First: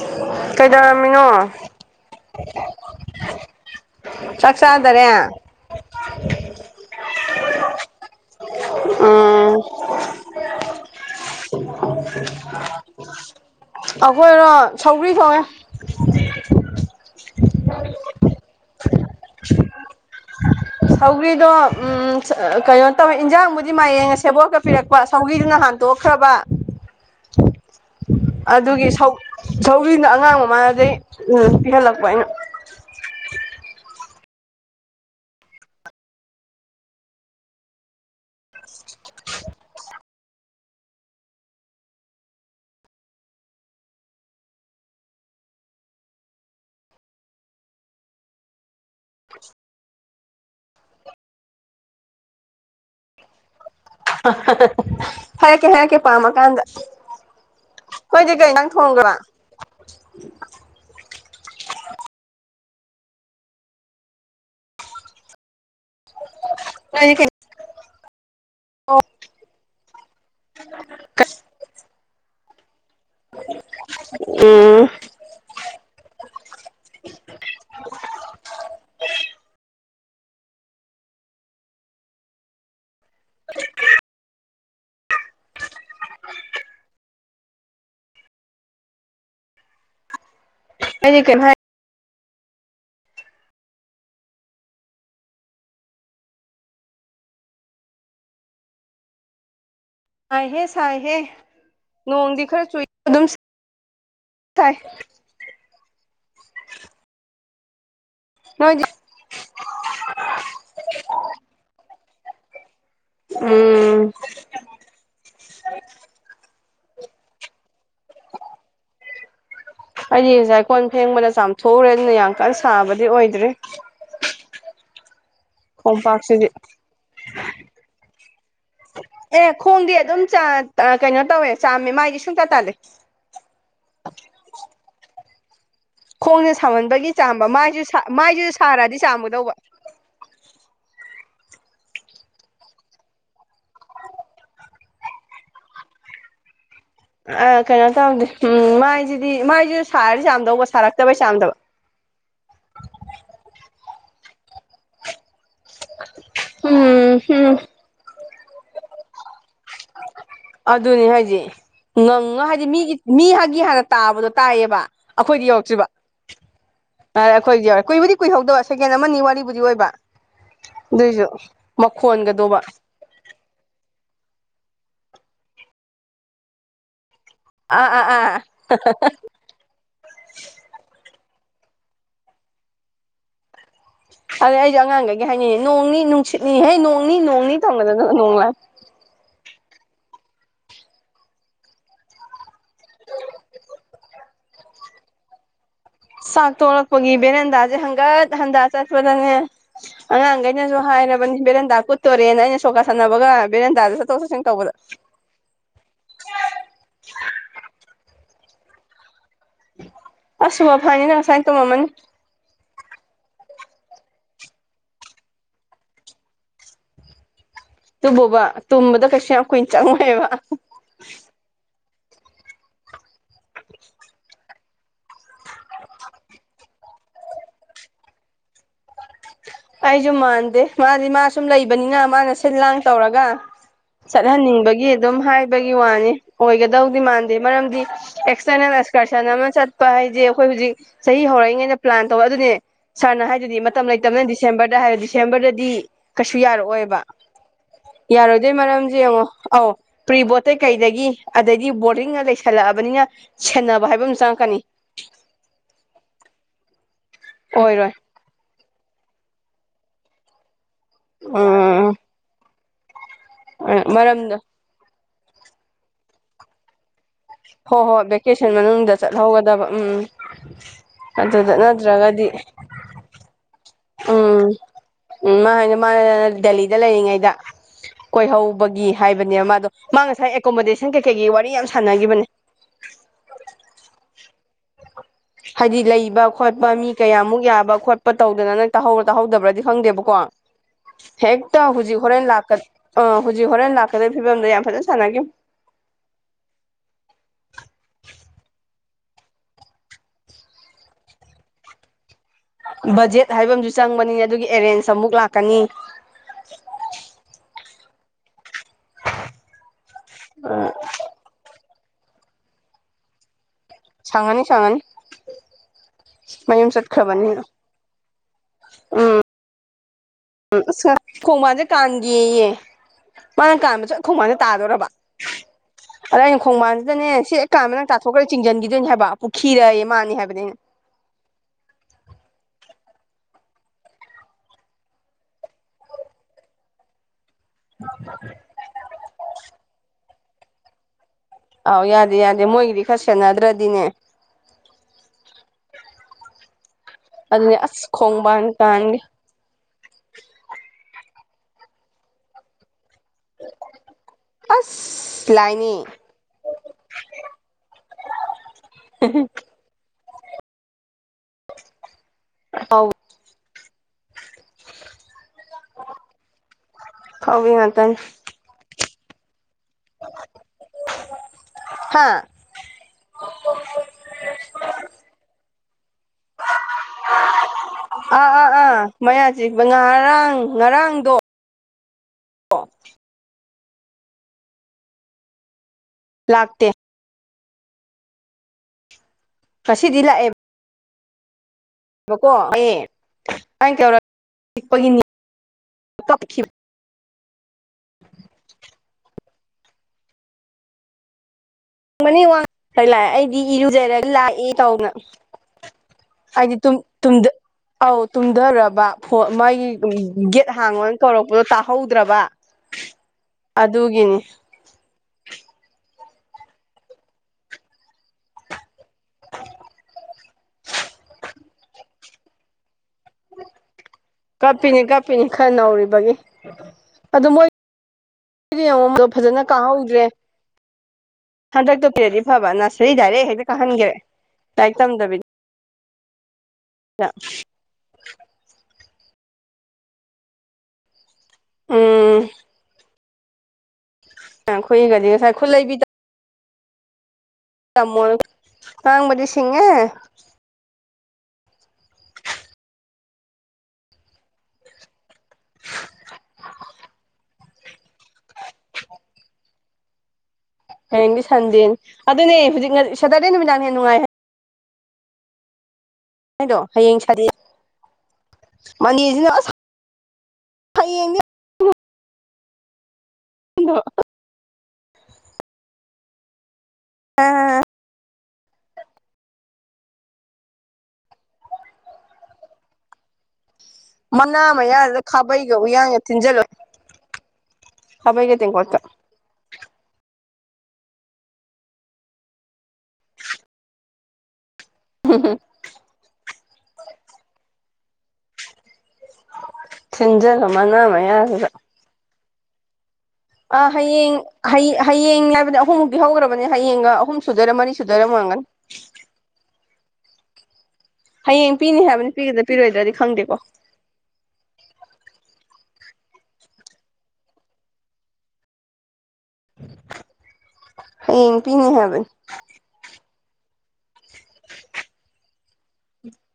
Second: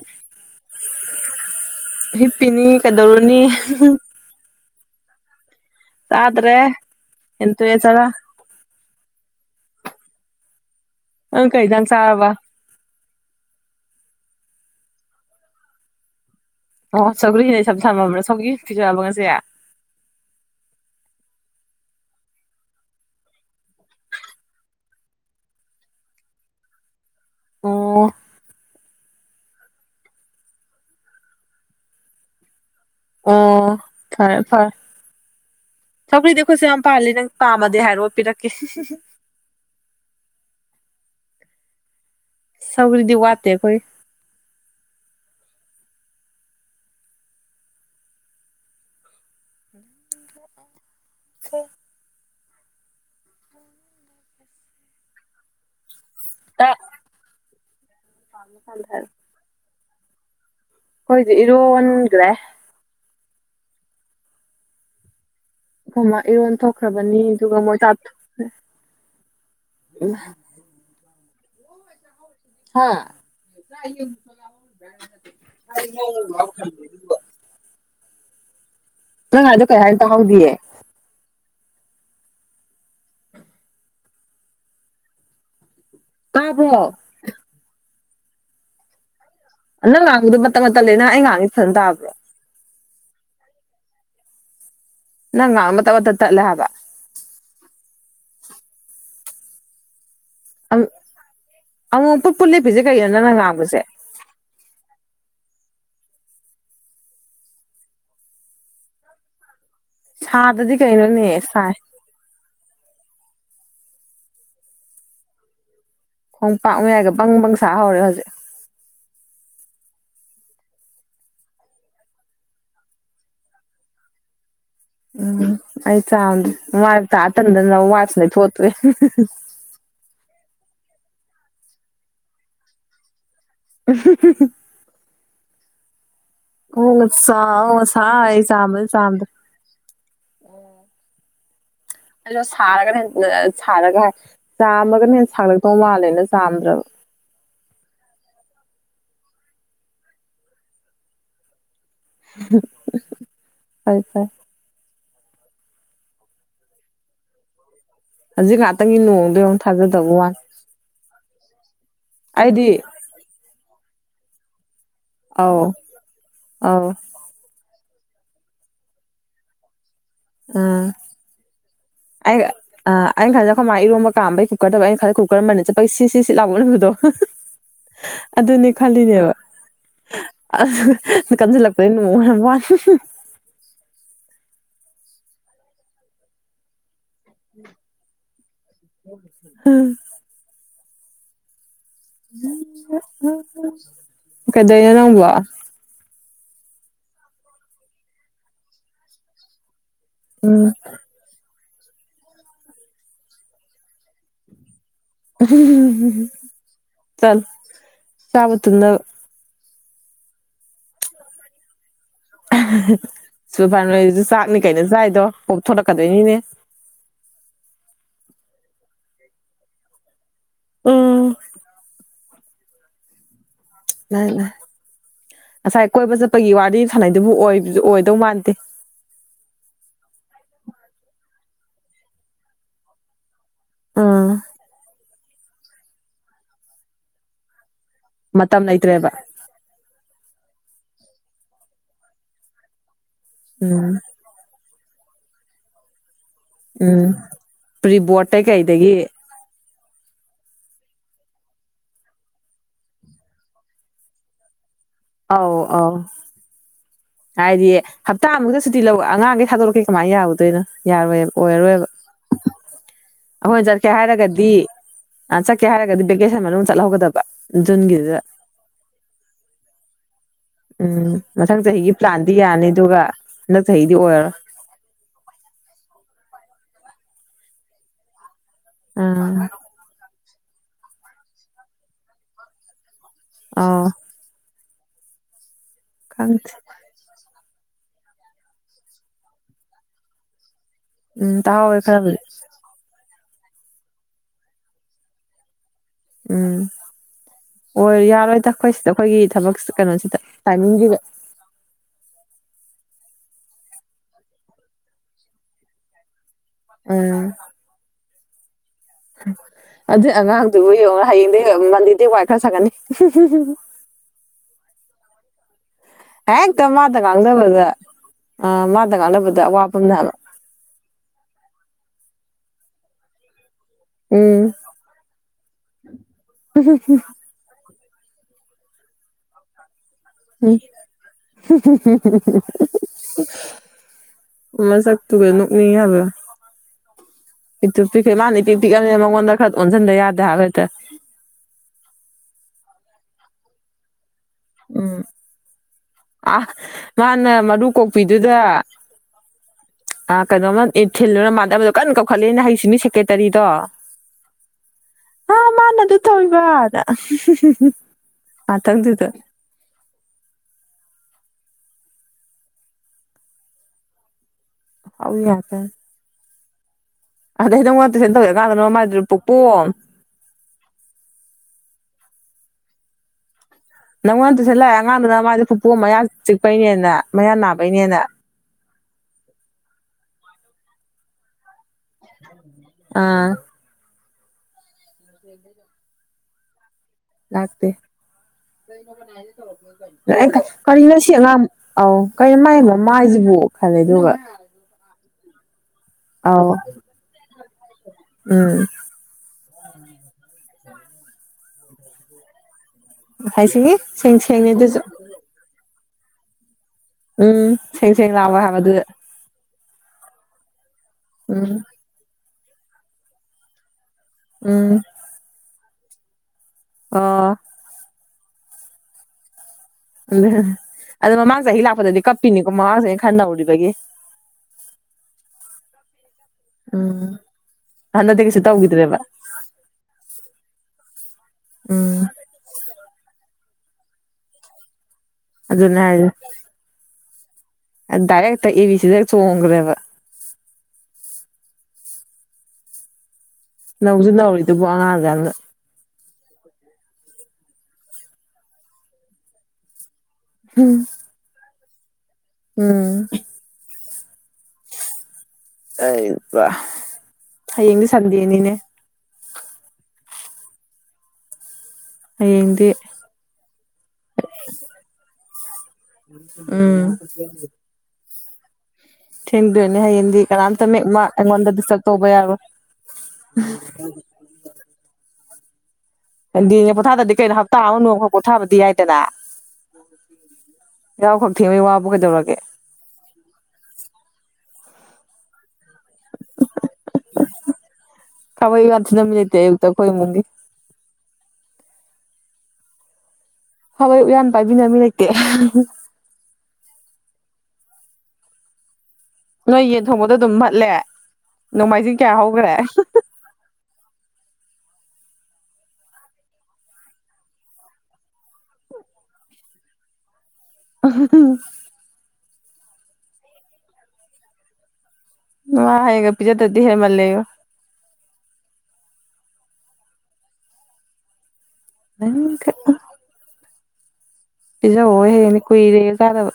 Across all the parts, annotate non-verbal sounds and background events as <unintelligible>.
<unintelligible> ꯀꯩꯗꯧꯔꯝꯃꯤꯅꯣ ꯍꯤꯞꯄꯤꯅꯤ ꯀꯩꯗꯧꯔꯨꯅꯤ <unintelligible> ꯆꯥꯛ ꯆꯥꯗꯔꯦ꯫ ꯆꯥꯗꯔꯦ ꯍꯦꯟꯇꯣꯛꯑꯦ ꯆꯔꯥ꯫ <unintelligible> ꯑ꯫ ꯑꯪ ꯀꯩ ꯏꯟꯖꯥꯡ ꯆꯥꯔꯕ꯫ ꯑꯩꯈꯣꯏꯔꯣ ꯁꯧꯒ꯭ꯔꯤ ꯊꯣꯡꯉꯦ꯫ ꯑꯣ ꯁꯧꯒ꯭ꯔꯤ ꯁꯝ ꯊꯝꯃꯕ꯭ꯔꯥ ꯁꯧꯒꯔꯤ ꯐꯤꯖꯕꯔꯣ ꯉꯁꯤ꯫ ꯁꯧꯒ꯭ꯔꯤꯗꯣ ꯎꯝ ꯀꯩꯅꯣ ꯇꯧꯋꯦ ꯏꯟꯖꯥꯡꯕꯨꯗꯤ ꯃꯥꯏꯌꯦꯟ ꯒ ꯁꯦꯕꯣꯠ ꯀ ꯄꯤꯔꯛꯄ ꯁꯧꯒꯔꯤꯗꯨꯅ ꯍꯥꯟ ꯇꯣꯛꯈ꯭ꯔꯕ ꯑꯣ ꯑꯗꯨꯒꯤ ꯁꯧ ꯁꯧꯒꯔꯤꯗꯣ ꯑꯉꯥꯡ ꯃꯃꯥꯗꯩ ꯄꯤꯍꯜꯂꯛꯄ ꯑꯩꯅ꯫ ꯑꯣ ꯐꯔꯦ ꯐꯔꯦ꯫ ꯁꯧꯒꯔꯤꯗꯤ ꯑꯩꯈꯣꯏꯁꯨ ꯌꯥꯝ ꯄꯥꯜꯂꯤ ꯅꯪ ꯄꯥꯝꯃꯗꯤ ꯍꯥꯏꯔꯛꯑꯣ ꯄꯤꯔꯛꯀꯦ꯫ ꯁꯧꯒꯔꯤꯗꯤ ꯋꯥꯇꯦ ꯑꯩꯈꯣꯏ꯫ <unintelligible> ꯍꯥꯏꯔꯛꯀꯦ ꯍꯥꯏꯔꯛꯀꯦ꯫ ꯄꯥꯝꯃꯀꯥꯟꯗ ꯈꯣꯏꯗꯤ ꯀꯩ ꯏꯟꯖꯥꯡ ꯊꯣꯡꯉꯕ꯫ ꯑꯩꯈꯣꯏꯗꯤ ꯈꯣꯏꯗꯤ ꯏꯔꯣꯟꯒꯔꯦ꯫ ꯈꯣꯏ ꯃꯤ ꯏꯔꯣꯟ ꯑꯩꯗꯤ ꯊꯣꯛꯈ꯭ꯔꯕꯅꯤ ꯀꯩꯅꯣ ꯑꯗꯨꯒ ꯃꯣꯏ ꯆꯥꯊꯣꯛꯈ꯭ꯔꯦ꯫ ꯎꯝ ꯍꯥ <unintelligible> ꯅꯪ ꯍꯥꯏꯗꯣ ꯀꯩ ꯍꯥꯏꯅ ꯇꯥꯍꯧꯗꯤꯌꯦ ꯇꯥꯕ꯭ꯔꯣ ꯅꯪ ꯉꯥꯡꯕꯗꯣ ꯃꯇꯠ ꯃꯇꯠ ꯇꯠꯂꯦ ꯅꯪ ꯑꯩꯗꯤ ꯑꯩ ꯀꯩꯅꯣ ꯉꯥꯡꯁ‌ꯦ ꯍꯥꯏ ꯐꯖꯅ ꯇꯥꯕ꯭ꯔꯥ ꯅꯪ ꯉꯥꯡꯕ ꯃꯇꯠ ꯃꯇꯠ ꯇꯠꯂꯦ ꯍꯥꯏꯕ ꯁꯥꯏꯍꯦ ꯑꯝ ꯁꯥꯏꯍꯦ ꯑꯃꯨꯛ ꯄꯨꯠ ꯅꯣꯡꯗꯤ ꯄꯨꯠ ꯈꯔ ꯂꯦꯞꯄꯤꯁꯦ ꯆꯨꯏ ꯀꯩꯒꯤꯅꯣ ꯑꯗꯨꯝ ꯅꯪꯅ ꯉꯥꯡꯕꯁꯦ ꯁꯥꯏ ꯅꯣꯏꯗꯤ ꯁꯥꯗꯗꯤ ꯀꯩꯅꯣꯅꯦ ꯁꯥꯏ ꯎꯝ ꯄꯥꯛ ꯃꯌꯥꯏꯗ ꯕꯪꯕꯪꯁꯥ ꯍꯧꯔꯦ ꯍꯧꯖꯤꯛ ꯑꯩꯗꯤ ꯉꯁꯥꯏ ꯀꯣꯜ ꯐꯦꯡꯕꯅ ꯆꯥꯝꯊꯣꯛꯎꯔꯦ ꯑꯗꯨꯅ ꯌꯥꯝ ꯀꯟꯅ ꯁꯥꯕꯗꯤ ꯑꯣꯏꯗ꯭ꯔꯤ ꯎꯝ ꯑꯩ ꯈꯣꯡꯄꯥꯛꯁꯤꯗꯤ ꯆꯥꯝꯗ꯭ꯔꯤ ꯃꯥꯏ ꯇꯥ ꯇꯟꯗꯅ ꯋꯥꯏꯚꯁ ꯂꯩꯊꯣꯛꯑ ꯇꯣꯛꯑꯦ ꯑꯦ ꯈꯣꯡꯗꯤ ꯑꯗꯨꯝ ꯀꯩꯅꯣ ꯇꯧꯋꯦ ꯆꯥꯝꯃꯦ ꯃꯥꯏꯗꯤ ꯁꯨꯡꯇꯥ ꯇꯥꯗꯦ <unintelligible> ꯈꯣꯡꯁꯤꯅ ꯈꯣꯡꯅ ꯁꯥꯃꯟꯕꯒꯤ ꯆꯥꯝꯕ ꯆꯥꯝ ꯃꯥꯏꯁꯨ ꯉꯁꯥꯏ ꯃꯥꯏꯁꯨ ꯆꯥꯝꯕꯗ ꯁꯥꯔꯗꯤ ꯆꯥꯝꯗ꯭ꯔꯦ ꯆꯥꯝꯒꯗꯧꯕ ꯑꯗ ꯁꯥꯔꯒꯅ ꯍ ꯁꯥꯔꯒ ꯍꯥꯏ ꯆꯥꯝꯃꯒꯅ ꯍꯦꯟꯅ ꯁꯥꯒꯠꯂꯛꯇꯧ ꯃꯥꯜꯂꯦꯅ ꯆꯥꯝꯗ꯭ꯔꯕ ꯑ ꯀꯩꯅꯣ ꯇꯧꯗꯦ ꯎꯝ ꯃꯥꯏꯁꯤꯗꯤ ꯃꯥꯏꯁꯤꯗ ꯁꯥꯔꯗꯤ ꯆꯥꯝꯗꯧꯕ ꯁꯥꯔꯛꯇꯕꯩ ꯆꯥꯝꯗꯕ ꯐꯩ ꯐꯩ ꯎꯝ ꯎꯝ ꯍꯧꯖꯤꯛ ꯉꯍꯥꯛꯇꯪꯒꯤ ꯅꯣꯡꯗꯣ ꯌꯦꯡꯉꯨ ꯊꯥꯖꯗꯕ ꯋꯥꯅ‌ꯦ ꯑꯗꯨꯅꯤ ꯍꯥꯏꯖꯤ ꯉꯪꯉ ꯑꯩꯗꯤ ꯍꯥꯏꯗꯤ ꯃꯤꯒꯤ ꯃꯤ ꯍꯥꯏꯒꯤ ꯍꯥꯟꯅ ꯇꯥꯕꯗꯣ ꯇꯥꯏꯌꯦꯕ ꯑꯩꯈꯣꯏꯗꯤ ꯑꯧ ꯌꯧꯔꯛꯇ꯭ꯔꯤꯕ ꯑꯧ ꯑ ꯑꯩꯈꯣꯏꯗꯤ ꯌꯥꯎꯔꯦ ꯀꯨꯏꯕꯨꯗꯤ ꯀꯨꯏꯍꯧꯗꯧꯕ ꯁꯦꯀꯦꯟ ꯑꯃꯅꯤꯅꯤ ꯋꯥꯔꯤꯔꯤꯕꯨꯗꯤ ꯑꯣꯏꯕ ꯎꯝ ꯑꯗꯨꯏꯁꯨ ꯑꯩ ꯃꯈꯣꯟꯒꯗꯣꯕ ꯑ ꯑꯩꯅ ꯈꯟꯂꯤꯁ‌ꯦ ꯑꯩꯈ‌ꯣꯏ ꯃꯥꯒꯤ ꯏꯔꯣꯝ ꯀꯥꯝꯕꯩ ꯀꯨꯀꯔꯗꯕ ꯑꯩꯅ ꯈꯟꯗ ꯀꯨꯀꯔ ꯃꯅꯤꯟ ꯆꯠꯄꯒꯤ ꯁꯤ ꯁꯤ ꯂꯥꯎꯕ ꯃꯅꯤꯟꯗ‌ꯣ ꯑꯥ ꯑꯥ ꯑꯥ ꯑꯗꯨꯅꯦ ꯈꯜꯂꯤꯅꯦꯕ ꯑꯗꯨꯒ ꯀꯟꯁꯤꯜꯂꯛꯄꯗꯩ ꯅ‌ꯣꯡ ꯃꯥꯟꯕ ꯑꯗ ꯑꯩꯁꯨ ꯑꯉꯥꯡꯒꯩꯒ ꯍꯥꯏꯅꯩꯅ‌ꯦ ꯅꯣꯡꯅꯤ ꯅꯨꯡꯁꯤꯠꯅꯤꯍꯦ ꯅꯣꯡꯅꯤ ꯅꯣꯡꯅꯤ ꯊꯧꯅꯗꯅ ꯅꯣꯡꯂ ꯑꯝ ꯀꯩꯗꯧ ꯏꯅꯣ ꯅꯪꯕꯣ ꯆꯥꯛ ꯇꯣꯛꯂꯛꯄꯒꯤ ꯚꯦꯔꯦꯟꯗꯥꯖꯦ ꯍꯪꯒꯠ ꯍꯟꯗꯥ ꯆꯠꯄꯗꯅꯦ ꯎꯝ ꯑꯉꯥꯡꯒꯩꯅꯖꯨ ꯍꯥꯏꯔꯕꯅꯤ ꯚꯦꯔꯦꯟꯗꯥ ꯀꯨꯠ ꯇꯣꯔꯦꯅ ꯑꯩꯅ ꯁꯣꯀꯥ ꯁꯥꯟꯅꯕꯒ ꯕꯦꯔꯦꯟꯗꯥꯗ ꯆꯠꯊꯣꯛ ꯆꯠꯁꯤꯟ ꯇꯧꯕꯗ ꯆꯠꯂ‌ꯣ ꯆꯥꯕ ꯇꯨꯝꯅꯕ ꯑꯁ ꯃꯐꯩꯅꯤꯅ ꯉꯁꯥꯏꯅ ꯇꯨꯝꯃꯝꯃꯅꯤ ꯁꯨ ꯐꯥꯔꯝ ꯂꯩꯔꯤꯁꯨ ꯆꯥꯛꯅꯤ ꯀꯩꯅꯣ ꯆꯥꯏꯗꯣ ꯀꯣꯞ ꯊ‌ꯣꯂꯛꯀꯗꯣꯏꯅꯤꯅꯦ ꯗꯨꯕꯣꯕ ꯇꯨꯝꯕꯗ ꯀꯩꯁꯨ ꯌꯥꯝ ꯀꯨꯏꯅ ꯆꯪꯉꯣꯏꯑꯕ ꯎꯝ <inaudible> ꯉꯁꯥꯏ ꯀꯣꯏꯕ ꯆꯠꯄꯒꯤ ꯋꯥꯔꯤ ꯁꯥꯟꯅꯩꯗꯨꯕꯨ ꯑꯣꯏ ꯑꯣꯏꯗꯧ ꯃꯥꯟꯗꯦ ꯑꯩꯁꯨ ꯃꯥꯟꯗꯦ ꯃꯥꯗꯤ ꯃꯥ ꯁꯨꯝ ꯂꯩꯕꯅꯤꯅ ꯃꯥꯅ ꯁꯤꯜ ꯂꯥꯡ ꯇꯧꯔꯒ ꯎꯝ ꯆꯠꯍꯟꯅꯤꯡꯕꯒꯤ ꯑꯗꯨꯝ ꯍꯥꯏꯕꯒꯤ ꯋꯥꯅꯤ ꯑꯣꯏꯒꯗꯧꯗꯤ ꯃꯥꯟꯗꯦ ꯃꯔꯝꯗꯤ ꯃꯇꯝ ꯑꯦꯛꯁꯇꯔꯅꯦꯜ ꯂꯩꯇ꯭ꯔꯦꯕ ꯑꯦꯛꯁꯀꯔꯁꯟ ꯑꯃ ꯆꯠ ꯄꯥ ꯍꯥꯏꯁꯦ ꯑꯩꯈꯣꯏ ꯍꯧꯖꯤꯛ ꯆꯍꯤ ꯍꯧꯔꯛꯏꯉꯩꯅ ꯄ꯭ꯂꯥꯟ ꯇꯧꯔꯦ ꯑꯗꯨꯅꯦ ꯁꯥꯔꯅ ꯍꯥꯏꯗꯨꯗꯤ ꯃꯇꯝ ꯎꯝ ꯂꯩꯇꯕꯅꯗꯤ ꯗꯤꯁꯦꯝꯕꯔꯗ ꯍꯥꯏꯔ ꯗꯤꯁꯦꯝꯕꯔꯗꯗꯤ ꯀꯩꯁꯨ ꯌꯥꯔꯛꯑꯣꯏꯕ ꯎꯝ ꯄ꯭ꯔꯤ ꯕꯣꯔꯠꯇꯩ ꯌꯥꯔꯣꯏꯗꯣꯏ ꯀꯩꯗꯒꯤ ꯃꯔꯝꯁꯦ ꯌꯦꯡꯉꯣ ꯑꯧ ꯄ꯭ꯔꯤ ꯕꯣꯠꯇꯩ ꯀꯩꯗꯒꯤ ꯑꯗꯩꯗꯤ ꯕꯣꯔꯗꯤꯡꯗ ꯂꯩꯁꯜꯂꯛꯑꯕꯅꯤꯅ ꯁꯦꯟꯅꯕ ꯍꯥꯏꯕ ꯑꯃ ꯆꯪꯉꯛꯀꯅꯤ ꯑꯥꯎ ꯑꯥꯎ ꯍꯥꯏꯗꯤ ꯑꯣꯏꯔꯣꯏ ꯍꯞꯇꯥꯃꯨꯛꯇ ꯁꯨꯇꯤ ꯂꯧ ꯑꯉꯥꯡꯒ‌ꯩ ꯊꯥꯗꯣꯔꯛꯀꯦ ꯀꯃꯥꯏꯅ ꯌꯥꯎꯗꯣꯏꯅꯣ ꯌꯥꯔꯣꯏꯕ ꯑꯣꯏꯔꯣꯏꯕ ꯎꯝ ꯑꯩꯈꯣꯏꯅ ꯆꯠꯀꯦ ꯃꯔꯝꯗꯣ ꯍꯥꯏꯔꯒꯗꯤ ꯆꯠꯀꯦ ꯍꯥꯏꯔꯒꯗꯤ ꯚꯦꯀꯦꯁꯟ ꯃꯅꯨꯡꯗ ꯆꯠꯍꯧꯒꯗꯕ ꯍꯣꯏ ꯍꯣꯏ ꯖꯨꯟꯒꯤꯗꯨꯗ ꯚꯦꯀꯦꯁꯟ ꯃꯅꯨꯡꯗ ꯆꯠꯍꯧꯒꯗꯕ ꯎꯝ ꯎꯝ ꯎꯝ ꯑꯗꯨꯗ ꯃꯊꯪ ꯆꯍꯤꯒꯤ ꯅꯠꯇ꯭ꯔꯒꯗꯤ ꯄ꯭ꯂꯥꯟꯗꯤ ꯌꯥꯅꯤ ꯑꯗꯨꯒ ꯍꯟꯗꯛ ꯆꯍꯤꯗꯤ ꯑꯣꯏꯔꯔꯣꯢ ꯎꯝ ꯎꯝ ꯃꯥ ꯃꯥ ꯗꯦꯂꯤꯗ ꯂꯩꯔꯤꯉꯩꯗ ꯀꯣꯏꯍꯧ ꯕꯒꯤ ꯎꯝ ꯍꯥꯏꯕꯅꯦꯕ ꯃꯥꯗꯣ ꯃꯥ ꯉꯁꯥꯏ ꯑꯦꯀꯣꯃꯣꯗꯦꯁꯟ ꯀꯩ ꯀꯩꯒꯤ ꯋꯥꯔꯤ ꯌꯥꯝ ꯁꯥꯟꯅꯈꯤꯕꯅꯦ ꯑꯥ ꯍꯥꯏꯗꯤ ꯂꯩꯕ ꯈꯪꯗꯦ ꯈꯣꯠꯄ ꯃꯤ ꯀꯌꯥꯃꯨꯛ ꯌꯥꯕ ꯈꯣꯠꯄ ꯇꯧꯗꯅ ꯅꯪ ꯇꯥꯍꯧꯕ꯭ꯔ ꯇꯥꯍꯧꯗꯕ꯭ꯔꯗꯤ ꯈꯪꯗꯦꯕꯀꯣ ꯎꯝ ꯍꯦꯛꯇ ꯇꯥꯍꯧꯋꯦ ꯍꯧꯖꯤꯛ ꯈꯔꯕꯨꯗꯤ ꯍꯣꯔꯦꯟ ꯂꯥꯛꯀ ꯑ ꯍꯧꯖꯤꯛ ꯍꯣꯔꯦꯟ ꯂꯥꯛꯀꯗꯕꯩ ꯐꯤꯚꯝꯗ ꯌꯥꯝ ꯐꯖꯅ ꯁꯥꯟꯅꯒꯤ ꯎꯝ ꯑꯣꯏ ꯌꯥꯔꯣꯏꯗ ꯈꯣꯏꯁꯤꯗ ꯑꯩꯈꯣꯏꯒꯤ ꯊꯕꯛꯁꯤ ꯀꯩꯅꯣꯁꯤꯗ ꯇꯥꯏꯃꯤꯡꯁꯤꯗ ꯕꯖꯦꯠ ꯍꯥꯏꯕ ꯑꯃꯁꯨ ꯆꯪꯕꯅꯤ ꯑꯗꯨꯒꯤ ꯑꯦꯔꯦꯟꯖ ꯑꯃꯨꯛ ꯂꯥꯛꯀꯅꯤ ꯎꯝ ꯑꯗꯨꯏ ꯑꯉꯥꯡꯗꯨꯕꯨ ꯌꯦꯡꯉꯨꯅꯦ ꯍꯌꯦꯡꯗꯩ ꯃꯟꯗꯦꯗꯩ ꯋꯥꯏ ꯈꯔ ꯁꯪꯉꯅꯤ ꯁꯪꯉꯅꯤ ꯁꯪꯉꯅꯤ ꯍꯦꯛꯇ ꯃꯌꯨꯝ ꯃꯥꯗ ꯆꯠꯈ꯭ꯔꯕꯅꯤꯅ ꯉꯥꯡꯅꯕꯗ ꯑ ꯃꯥꯗ ꯉꯥꯡꯅꯕꯗ ꯑꯋꯥꯕ ꯑꯃꯅꯦꯕ ꯎꯝ ꯑꯁ ꯈꯣꯡꯕꯥꯟꯁꯦ ꯀꯥꯟꯒꯦꯌꯦ ꯃꯥꯅ ꯀꯥꯟꯕ ꯁꯣꯏ ꯈꯣꯡꯕꯥꯟꯗ ꯎꯝ ꯇꯥꯗꯣꯔꯕ ꯑꯗ ꯑꯩꯅ ꯈꯣꯡꯕꯥꯟꯁꯤꯗꯅꯦ ꯁꯤ ꯀꯥꯟꯕꯗ ꯅꯪ ꯇꯥꯊꯣꯛꯈ꯭ꯔꯗꯤ ꯆꯤꯡꯁꯤꯟꯈꯤꯗꯣꯏꯅꯤ ꯍꯥꯏꯕ ꯄꯨ꯭ꯈꯤꯔꯌꯦ ꯃꯥꯟꯅꯦ ꯍꯥꯏꯕ ꯎꯝ <inaudible> ꯃꯁꯛ ꯇꯨꯒ ꯅꯣꯛꯅꯤꯡꯉꯦ ꯍꯥꯏꯕ ꯄꯤꯛꯇ꯭ꯔꯨ ꯄꯤꯛꯈꯩ ꯃꯥꯅ ꯏꯄꯤꯛ ꯄꯤꯛꯑꯕꯅꯤꯅ ꯃꯉꯣꯟꯗ ꯈꯔ ꯑꯣꯟꯁꯤꯟꯗ ꯌꯥꯗꯦ ꯍꯥꯏꯕ ꯍꯦꯛꯇ ꯑꯧ ꯌꯥꯗꯦ ꯌꯥꯗꯦ ꯃꯣꯏꯒꯤꯗꯤ ꯈꯔ ꯁꯦꯟꯅꯗ꯭ꯔꯗꯤꯅꯦ ꯎꯝ ꯑꯥ ꯃꯥꯅ ꯑꯗꯨꯅꯦ ꯃꯔꯨ ꯑꯁ ꯀꯣꯛꯄꯤꯗꯨꯗ ꯈꯣꯡꯕꯥꯟ ꯀꯥꯟꯒꯦ ꯑ ꯀꯩꯅꯣꯝꯃ ꯊꯤꯜꯂꯨꯔ ꯃꯥꯥꯟꯂꯦ ꯑꯃꯗꯣ ꯀꯟꯅ ꯀꯧꯈꯠꯂꯦꯅꯦ ꯍꯩꯁꯤꯡꯕꯤ ꯁꯦꯀ꯭ꯔꯦꯇꯔꯤꯗꯣ ꯑꯁ ꯑꯥ ꯃꯥꯅ ꯂꯥꯏꯅꯤ ꯑꯗꯨ ꯇꯧꯔꯤꯕꯅ ꯉꯥꯛꯇꯪꯗꯨꯗ ꯑꯧ ꯑꯐꯥꯎꯕꯤ ꯉꯥꯛꯇꯅꯦ ꯐꯥꯎꯕꯤ ꯑꯗꯩ ꯅꯪꯉꯣꯟꯗ ꯉꯥꯛꯇꯅꯤ ꯇꯨꯢꯁꯟ ꯇꯧꯔꯤꯕ ꯑꯉꯥꯡꯗꯨꯅ ꯃꯃꯥꯏꯗꯨ ꯄꯨꯛꯄꯣꯝ ꯍꯥꯥ ꯅꯪꯉꯣꯟ ꯇꯨꯢꯁꯟ ꯂꯥꯛꯢꯕ ꯑꯉꯥꯡꯗꯨꯅ ꯃꯃꯥꯏꯗꯨ ꯄꯨꯛꯄꯣꯝ ꯃꯌꯥ ꯆꯤꯛꯄꯩꯅꯦꯅ ꯃꯌꯥ ꯅꯥꯕꯩꯅꯦꯅ ꯑꯥ ꯑꯥ ꯑꯥ ꯃꯌꯥ ꯆꯤꯛꯄ ꯉꯔꯥꯡ ꯉꯔꯥꯡꯗꯣ ꯑꯥ ꯂꯩꯒꯅ <inaudible> ꯂꯥꯛꯇꯦ ꯂꯥꯛꯇꯦ ꯉꯁꯤꯗꯤ ꯀꯔꯤꯅꯣ ꯁꯤ ꯑꯉꯝ ꯑꯧ ꯀꯔꯤꯅꯣ ꯂꯥꯛꯑꯦꯕꯀꯣ ꯃꯥꯏ ꯃꯃꯥꯏꯁꯤꯕꯨ ꯈꯜꯂꯦ ꯑꯗꯨꯒ ꯄꯤꯛꯄꯒꯤꯅꯦ ꯑꯧ ꯎꯝ ꯎ <inaudible> ꯃꯅꯦ ꯋꯥꯡ ꯂꯥꯛꯑꯦ ꯑꯩꯗꯤ ꯍꯩꯁꯤꯡꯉꯤ ꯏꯔꯨꯖꯔꯒ ꯁꯦꯡ ꯂꯥꯛꯢ ꯁꯦꯡꯅꯦ ꯑꯗꯨꯁꯨ ꯇꯧꯗꯅ <unintelligible> ꯍꯥꯏꯗꯤ ꯇꯨꯝ ꯇꯨꯝꯗ ꯎꯝ ꯁꯦꯡ ꯑꯧ ꯁꯦꯡ ꯂꯥꯎꯋꯦ ꯍꯥꯏꯕ ꯑꯗꯨꯗ ꯇꯨꯝꯗꯔꯕ ꯍꯣ ꯃꯥꯒꯤ ꯒꯦꯠ ꯍꯥꯡꯉꯣꯅ ꯀꯧꯔꯛꯄꯗꯣ ꯎꯝ ꯇꯥꯍꯧ ꯗ꯭ꯔꯕ ꯑꯗꯨꯒꯤꯅꯦ ꯎꯝ ꯑꯥ ꯑꯗꯨ ꯃꯃꯥꯡ ꯆꯍꯤ ꯂꯥꯛꯄꯗꯗꯤ ꯀꯞꯄꯤꯅꯤꯀꯣ ꯃꯃꯥꯡ ꯆꯍꯤꯅ ꯈꯔ ꯅꯧꯔꯤꯕꯒꯤ ꯀꯞꯄꯤꯅꯤ ꯀꯞꯄꯤꯅꯤ ꯈꯔ ꯅꯧꯔꯤꯕꯒꯤ ꯎꯝ ꯑꯗꯨ ꯍꯟꯗꯛꯇꯤ ꯀꯩꯁꯨ ꯃꯣꯏꯗꯤ ꯇꯧꯈꯤꯗ꯭ꯔꯦꯕ ꯌꯦꯡꯉꯣ ꯐꯖꯅ ꯀꯥꯍꯧꯗ꯭ꯔꯦ ꯍꯟꯗꯛꯇꯣ ꯎꯝ ꯄꯤꯔꯗꯤ ꯐꯕ ꯅꯔꯁꯔꯤ ꯗꯥꯏꯔꯦꯛ ꯍꯦꯛꯇ ꯀꯥꯍꯟꯒꯔꯦ ꯂꯥꯏꯔꯤꯛ ꯇꯝꯗꯕꯤꯗ <inaudible> ꯑꯗꯨꯅ ꯍꯥꯏꯦ <unintelligible> ꯗꯥꯏꯔꯦꯛꯇ ꯑꯦ ꯕꯤ ꯁꯤꯗ ꯆꯣꯡꯈ꯭ꯔꯦꯕ ꯎꯝ ꯅꯪꯁꯨ ꯅꯧꯔꯤꯗꯨꯕꯨ ꯑꯩꯈꯣꯏꯒꯗꯤ ꯑꯉꯥꯡꯗꯅ ꯉꯁꯥꯏ ꯈꯨꯠꯂꯩꯕꯤ ꯇꯃꯣ ꯉꯥꯡꯕꯗꯤ ꯁꯤꯡꯉꯦ <inaudible> ꯎꯝ ꯑꯩ ꯋꯥ ꯍꯌꯦꯡꯗꯤ ꯁꯟꯗꯦꯅꯤꯅꯦ ꯍꯌꯦꯡꯗꯤ ꯁꯟꯗꯦ ꯑꯗꯨꯅꯦ ꯍꯌꯦꯡꯗꯤ ꯍꯧꯖꯤꯛ ꯁꯦꯇꯔꯗꯦ ꯅꯨꯃꯤꯗꯥꯡ ꯍꯦꯟꯅ ꯅꯨꯡꯉꯥꯏꯍꯦ ꯍꯥꯏꯗꯣ ꯎꯝ ꯍꯌꯦꯡ ꯁꯥꯟꯗꯦ ꯃꯟꯗꯦꯁꯤꯅ ꯑꯁ ꯅꯦ ꯍꯌꯦꯡꯗꯤ ꯀꯅꯥꯝꯇ ꯍꯌꯦꯡꯗꯤ ꯑꯩꯉꯣꯟꯗ ꯗꯤꯁꯇꯔꯕ ꯇꯧꯕ ꯌꯥꯔꯣꯢ ꯁꯥꯟꯗꯦꯁꯤꯗ ꯄꯣꯊꯥꯗꯗꯤ ꯀꯩꯅꯣ ꯍꯞꯇꯥ ꯑꯃ ꯅꯣꯡꯈ ꯄꯣꯊꯥꯕꯗꯤ ꯍꯥꯏꯗꯅ ꯌꯥꯍꯧ ꯈꯛ ꯊꯦꯡꯕꯩ ꯋꯥꯕꯨ ꯀꯩꯗꯧꯔꯒꯦ ꯃꯅꯥ ꯌꯥꯁꯤꯗ ꯈꯥꯕꯩꯒ ꯎ ꯌꯥꯡꯒꯅ ꯊꯤꯟꯖꯜꯂꯣ ꯈꯥꯕꯩꯒ ꯈꯋꯥꯏ ꯇꯦꯡꯀꯣꯠꯀ ꯋꯥꯁꯤꯃꯤ ꯂꯩꯇꯦ <inaudible> ꯈꯣꯏ ꯏꯃꯨꯡꯒꯤ ꯍꯋꯥꯏ ꯎꯌꯥꯟ ꯄꯥꯏꯕꯤꯅ ꯃꯤ ꯂꯩꯇꯦ ꯅꯣꯏ ꯌꯦꯟ ꯊꯣꯡꯕꯗꯣ ꯑꯗꯨꯝ ꯊꯤꯟꯖꯜꯂꯣ ꯃꯠꯂꯦ ꯃꯅꯥ ꯃꯌꯥꯁꯤꯗ ꯅꯣꯡꯃꯥꯏꯖꯤꯡ ꯀꯌꯥ ꯍꯧꯈ꯭ꯔꯦ ꯑ ꯍꯌꯦꯡ ꯍꯌꯦꯡ ꯍꯥꯏꯕꯗꯤ ꯑꯍꯨꯝꯃꯨꯛꯇꯤ ꯍꯧꯈ꯭ꯔꯕꯅꯦ ꯍꯌꯦꯡꯒ ꯑꯍꯨꯝ ꯁꯨꯗꯔ ꯃꯔꯤ ꯁꯨꯗꯔ ꯑꯃ ꯑꯣꯢꯔꯝꯒꯅꯤ ꯍꯌꯦꯡ ꯄꯤꯅꯤ ꯍꯥꯏꯕꯅꯤ ꯄꯤꯒꯗꯔꯥ ꯄꯤꯔꯣꯏꯗ꯭ꯔꯗꯤ ꯈꯪꯗꯦꯀꯣ ꯑ ꯍꯌꯦꯡꯒ ꯄꯤꯖꯥꯗꯔꯗꯤ ꯍꯦꯜꯃꯜꯂꯦ ꯍꯥꯢꯌꯨ ꯍꯌꯦꯡ ꯄꯤꯅꯦ ꯍꯥꯏꯕꯅꯦ ꯄꯤꯖꯧꯑꯣ ꯍꯌꯦꯡꯗꯤ ꯀꯨꯢꯔꯦꯌꯦ ꯆꯥꯗꯕ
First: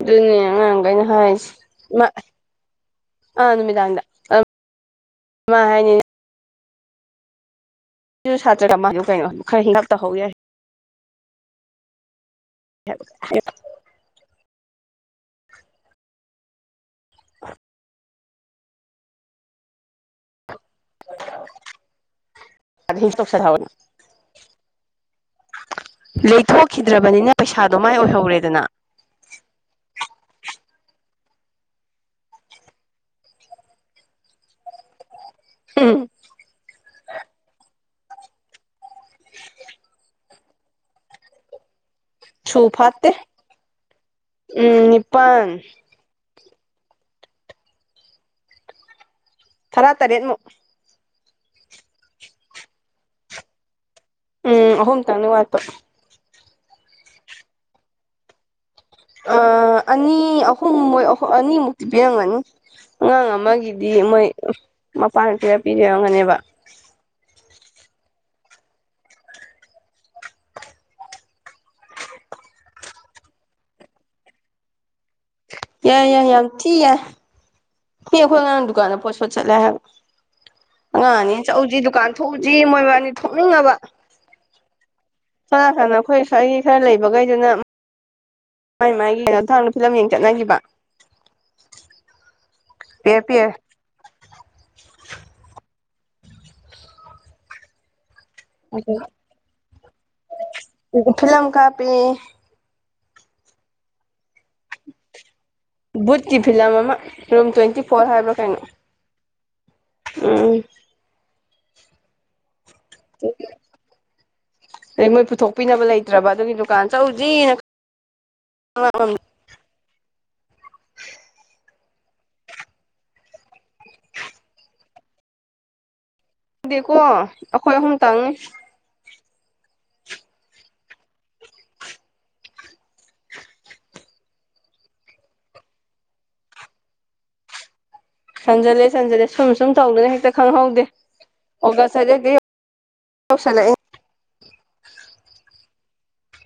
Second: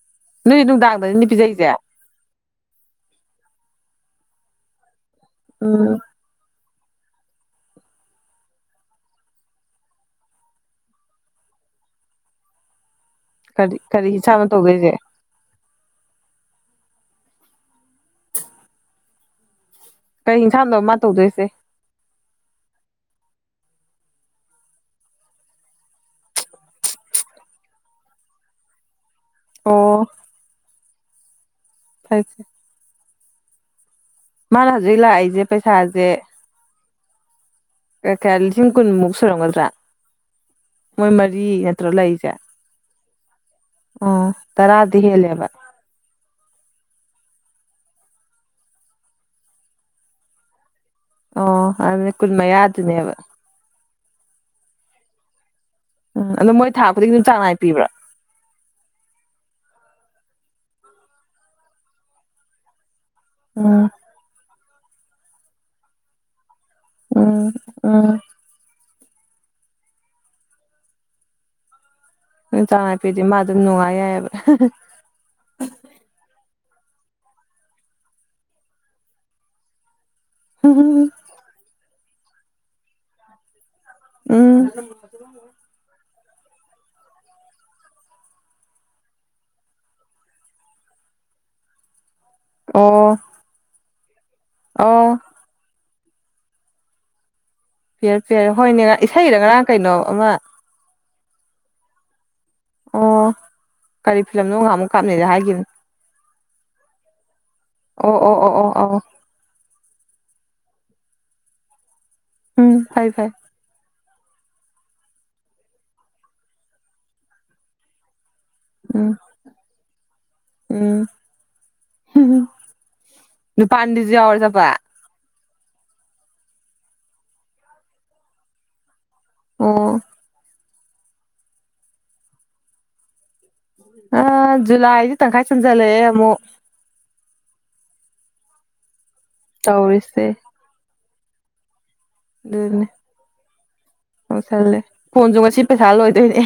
ꯑꯗꯨꯅꯦ ꯅꯣꯏꯗꯤ ꯑꯉꯥꯡꯈꯩꯅ ꯅꯨꯡꯗꯥꯡꯗꯅꯤꯅꯦ ꯍꯥꯏꯁꯤ ꯄꯤꯖꯩꯁꯦ ꯑ ꯅꯨꯃꯤꯗꯥꯡꯗ ꯑꯥ ꯃꯥ ꯎꯝ ꯍꯥꯢꯅꯤꯅꯦ ꯁꯤꯁꯨ ꯁꯥꯇ꯭ꯔꯒ ꯃꯥ ꯀꯩꯅꯣꯝ ꯈꯔ ꯍꯤꯂꯞ <inaudible> ꯇꯧꯍꯧ ꯌꯥꯏ <inaudible> ꯀꯔꯤ ꯀꯔꯤ ꯏꯁꯥꯟꯅꯣꯇꯧꯗꯣꯢꯁꯦ <unintelligible> <unintelligible> ꯀꯩ ꯏꯟꯁꯥꯡꯅꯣ ꯃꯥ ꯇꯧꯗꯣꯏꯁꯦ <inaudible> ꯂꯩꯊꯣꯛꯈꯤꯗ꯭ꯔꯕꯅꯤꯅ ꯄꯩꯁꯥꯗꯣ ꯃꯥꯏ ꯑꯣꯏꯍꯧꯔꯦꯗꯅ ꯑꯣ ꯐꯩ ꯃꯥꯅ ꯍꯧꯖꯤꯛ ꯂꯥꯛꯏꯁꯦ ꯄꯩꯁꯥꯁꯦ ꯎꯝ ꯀꯌꯥ ꯂꯤꯁꯤꯡ ꯀꯨꯟꯃꯨꯛ ꯁꯨꯔꯝꯒꯗ꯭ꯔꯥ ꯃꯣꯏ ꯃꯔꯤ ꯅꯠꯇ꯭ꯔ ꯂꯩꯁꯦ ꯁꯨ ꯐꯥꯠꯇꯦ ꯑꯣ ꯎꯝ ꯇꯔꯥꯗꯤ ꯍꯦꯜꯂꯦꯕ ꯅꯤꯄꯥꯜ ꯇꯔꯥ ꯇꯔꯦꯠ ꯃꯨꯛ ꯑꯣ ꯑꯗꯨꯅꯦ ꯀꯨꯟꯃꯌꯥꯗꯨꯅꯦꯕ ꯎꯝ ꯑꯍꯨꯝ ꯇꯪꯅꯤ ꯋꯥꯠꯕ ꯎꯝ ꯑꯗꯣ ꯃꯣꯏ ꯊꯥ ꯈꯨꯗꯤ ꯑꯗꯨꯝ ꯆꯥꯡ ꯅꯥꯏꯅ ꯕꯤꯕ꯭ꯔꯥ ꯑ ꯑꯅꯤ ꯑꯍꯨꯝ ꯃꯣꯏ ꯑꯅꯤꯃꯨꯛꯇꯤ ꯄꯤꯔꯝꯒꯅꯤ ꯑꯉꯥꯡ ꯎꯝ ꯑꯃꯒꯤꯗꯤ ꯃꯣꯏ ꯃꯄꯥ ꯈꯔ ꯄꯤꯖꯔꯝꯒꯅꯦꯕ ꯎꯝ ꯎꯝ ꯆꯥꯡꯅꯥꯏ <inaudible> ꯐꯗꯤ ꯃꯥ ꯑꯗꯨꯝ ꯅꯨꯡꯉꯥꯏ ꯌꯥꯏꯑꯕ ꯌꯥꯏ ꯌꯥꯏ ꯌꯥꯝ ꯊꯤ ꯌꯥꯢ ꯃꯤ ꯑꯩꯈꯣꯏ ꯑꯉꯥꯡ ꯗꯨꯀꯥꯟꯗ ꯄꯣꯠ ꯁꯣꯠ ꯆꯠꯂꯦ ꯍꯥꯏꯕ ꯑꯉꯥꯡ ꯑꯅꯤ ꯆꯠꯎꯁꯤ ꯗꯨꯀꯥꯟ ꯊꯣꯛꯎꯁꯤ ꯃꯣꯏꯕꯥꯅꯤ ꯊꯣꯛꯅꯤꯡꯉꯕ ꯎꯝ ꯀꯥꯟꯅ ꯑꯩꯈꯣꯏ ꯁ꯭ꯋꯥꯏꯒꯤ ꯈꯔ ꯂꯩꯕꯈꯩꯗꯨꯅ ꯃꯥꯏ ꯃꯥꯥꯏꯒꯤꯅ ꯀꯩꯅꯣ ꯇꯧꯔꯒ ꯐꯤꯂꯝ ꯌꯦꯡ ꯆꯠꯅꯈꯤꯕ ꯑꯣ ꯄꯤꯌ꯭ꯔ ꯄꯤꯌ꯭ꯔ ꯑꯣ ꯄꯤꯌ꯭ꯔ ꯄꯤꯌ꯭ꯔ ꯍꯣꯏꯅꯦ ꯏꯁꯩꯗ ꯉꯔꯥꯡ ꯀꯩꯅꯣ ꯑꯃ ꯐꯤꯂꯝ ꯀꯥꯞꯄꯦ ꯑꯣ ꯀꯔꯤ ꯐꯤꯂꯝꯅꯣ ꯉꯍꯥꯟ ꯑꯃꯨꯛ ꯀꯥꯞꯅꯦꯗ ꯍꯥꯏꯈꯤꯕꯅꯤ ꯕꯨꯠꯀꯤ ꯐꯤꯂꯝ ꯑꯃ ꯔꯨꯝ ꯇ꯭ꯋꯦꯟꯇꯤ ꯐꯣꯔ ꯑꯣ ꯍꯥꯏꯕ꯭ꯔꯥ ꯑꯣ ꯑꯣ ꯀꯩꯅꯣ ꯑꯣ ꯑꯣ ꯎꯝ ꯎꯝ ꯐꯩ ꯐꯩ ꯑꯗꯩ ꯃꯣꯏ ꯄꯨꯊꯣꯛꯄꯤꯅꯕ ꯂꯩꯇ꯭ꯔꯕ ꯑꯗꯨꯒꯤ ꯗꯨꯀꯥꯟ ꯆꯧꯖꯤꯅ ꯎꯝ ꯎꯝ ꯅꯨꯄꯑꯅꯤꯗꯨꯁꯨ ꯌꯥꯎꯔꯦꯆꯠꯕ ꯅꯠꯇꯦꯀꯣ ꯑꯩꯈꯣꯏ ꯑꯍꯨꯝ ꯇꯪꯅꯤ ꯑꯣ ꯑ ꯖꯨꯂꯥꯏꯗꯤ ꯇꯪꯈꯥꯏ ꯆꯪ ꯆꯜꯂꯛꯑꯦ ꯑꯃꯨꯛ ꯆꯟꯖꯜꯂꯦ ꯆꯟꯖꯜꯂꯦ ꯁꯨꯝ ꯁꯨꯝ ꯇꯧꯗꯅ ꯇꯧꯔꯤꯁꯦ ꯍꯦꯛꯇ ꯈꯪꯍꯧꯗꯦ ꯑꯣꯒꯁ ꯌꯧꯁꯟꯂꯛꯑꯦ ꯑꯣꯁꯜꯂꯦ ꯐꯣꯟꯁꯨ ꯉꯁꯤ ꯄꯩꯁꯥ ꯂꯣꯏꯗꯣꯏꯅꯦ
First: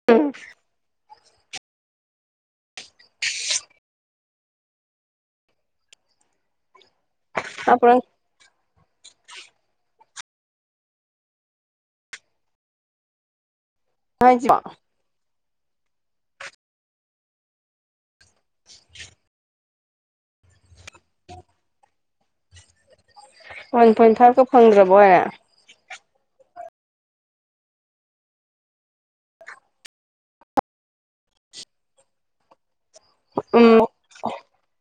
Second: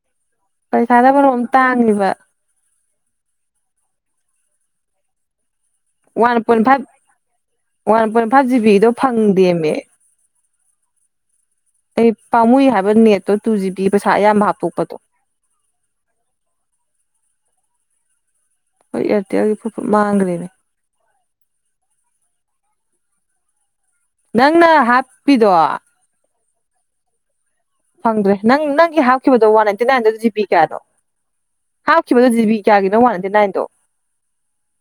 <unintelligible> ꯄꯩꯁꯥꯅ ꯃꯔꯣꯟꯃ ꯇꯥꯡꯉꯤꯕ ꯋꯥꯟ ꯄꯣꯏꯟ ꯐꯥꯏꯚ ꯑꯄ꯭ꯔꯪ ꯋꯥꯟ ꯄꯣꯏꯟ ꯐꯥꯏꯚ ꯖꯤꯕꯤꯗꯣ ꯐꯪꯗꯦꯃꯦ ꯑꯩ ꯄꯥꯝꯃꯨꯏ ꯍꯥꯏꯕ ꯅꯦꯠꯇꯣ ꯇꯨ ꯖꯤꯕꯤ ꯄꯩꯁꯥ ꯑꯌꯥꯝꯕ ꯍꯥꯏꯁꯤꯕꯣ ꯍꯥꯞꯇꯣꯛꯄꯗꯣ <inaudible> ꯍꯣꯏ ꯑꯦꯌꯥꯔꯇꯦꯜꯒꯤ ꯐꯨꯠ ꯐꯨꯠ ꯃꯥꯡꯈ꯭ꯔꯦꯅꯦ ꯋꯥꯟ ꯄꯣꯏꯟ ꯐꯥꯏꯚꯀ ꯅꯪꯅ ꯐꯪꯗ꯭ꯔꯕ ꯕꯣꯏꯔꯦ ꯍꯥꯞꯄꯤꯗꯣ ꯐꯪꯗ꯭ꯔꯦ ꯅꯪ ꯅꯪꯒꯤ ꯍꯥꯞꯈꯤꯕꯗꯣ ꯋꯥꯟ ꯅꯥꯏꯟꯇꯤ ꯅꯥꯏꯟꯗ ꯖꯤꯕꯤ ꯀꯌꯥꯗꯣ ꯍꯥꯥꯞ ꯈꯤꯕꯗꯣ ꯖꯤꯕꯤ ꯀꯌꯥꯒꯤꯅꯣ ꯋꯥꯟ ꯍꯟꯗꯔꯦꯠꯅꯏꯟ ꯗꯣ ꯎꯝ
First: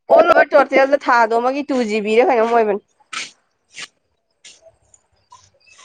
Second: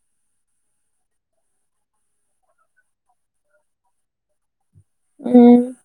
ꯑꯣꯜ ꯑꯣꯚꯔ ꯇꯣꯇꯦꯜꯗ ꯊꯥꯗꯣ ꯑꯃꯒꯤ ꯇꯨ ꯖꯤꯕꯤꯔ ꯀꯩꯅꯣꯝ ꯑꯣꯏꯕꯅꯤ ꯎꯝ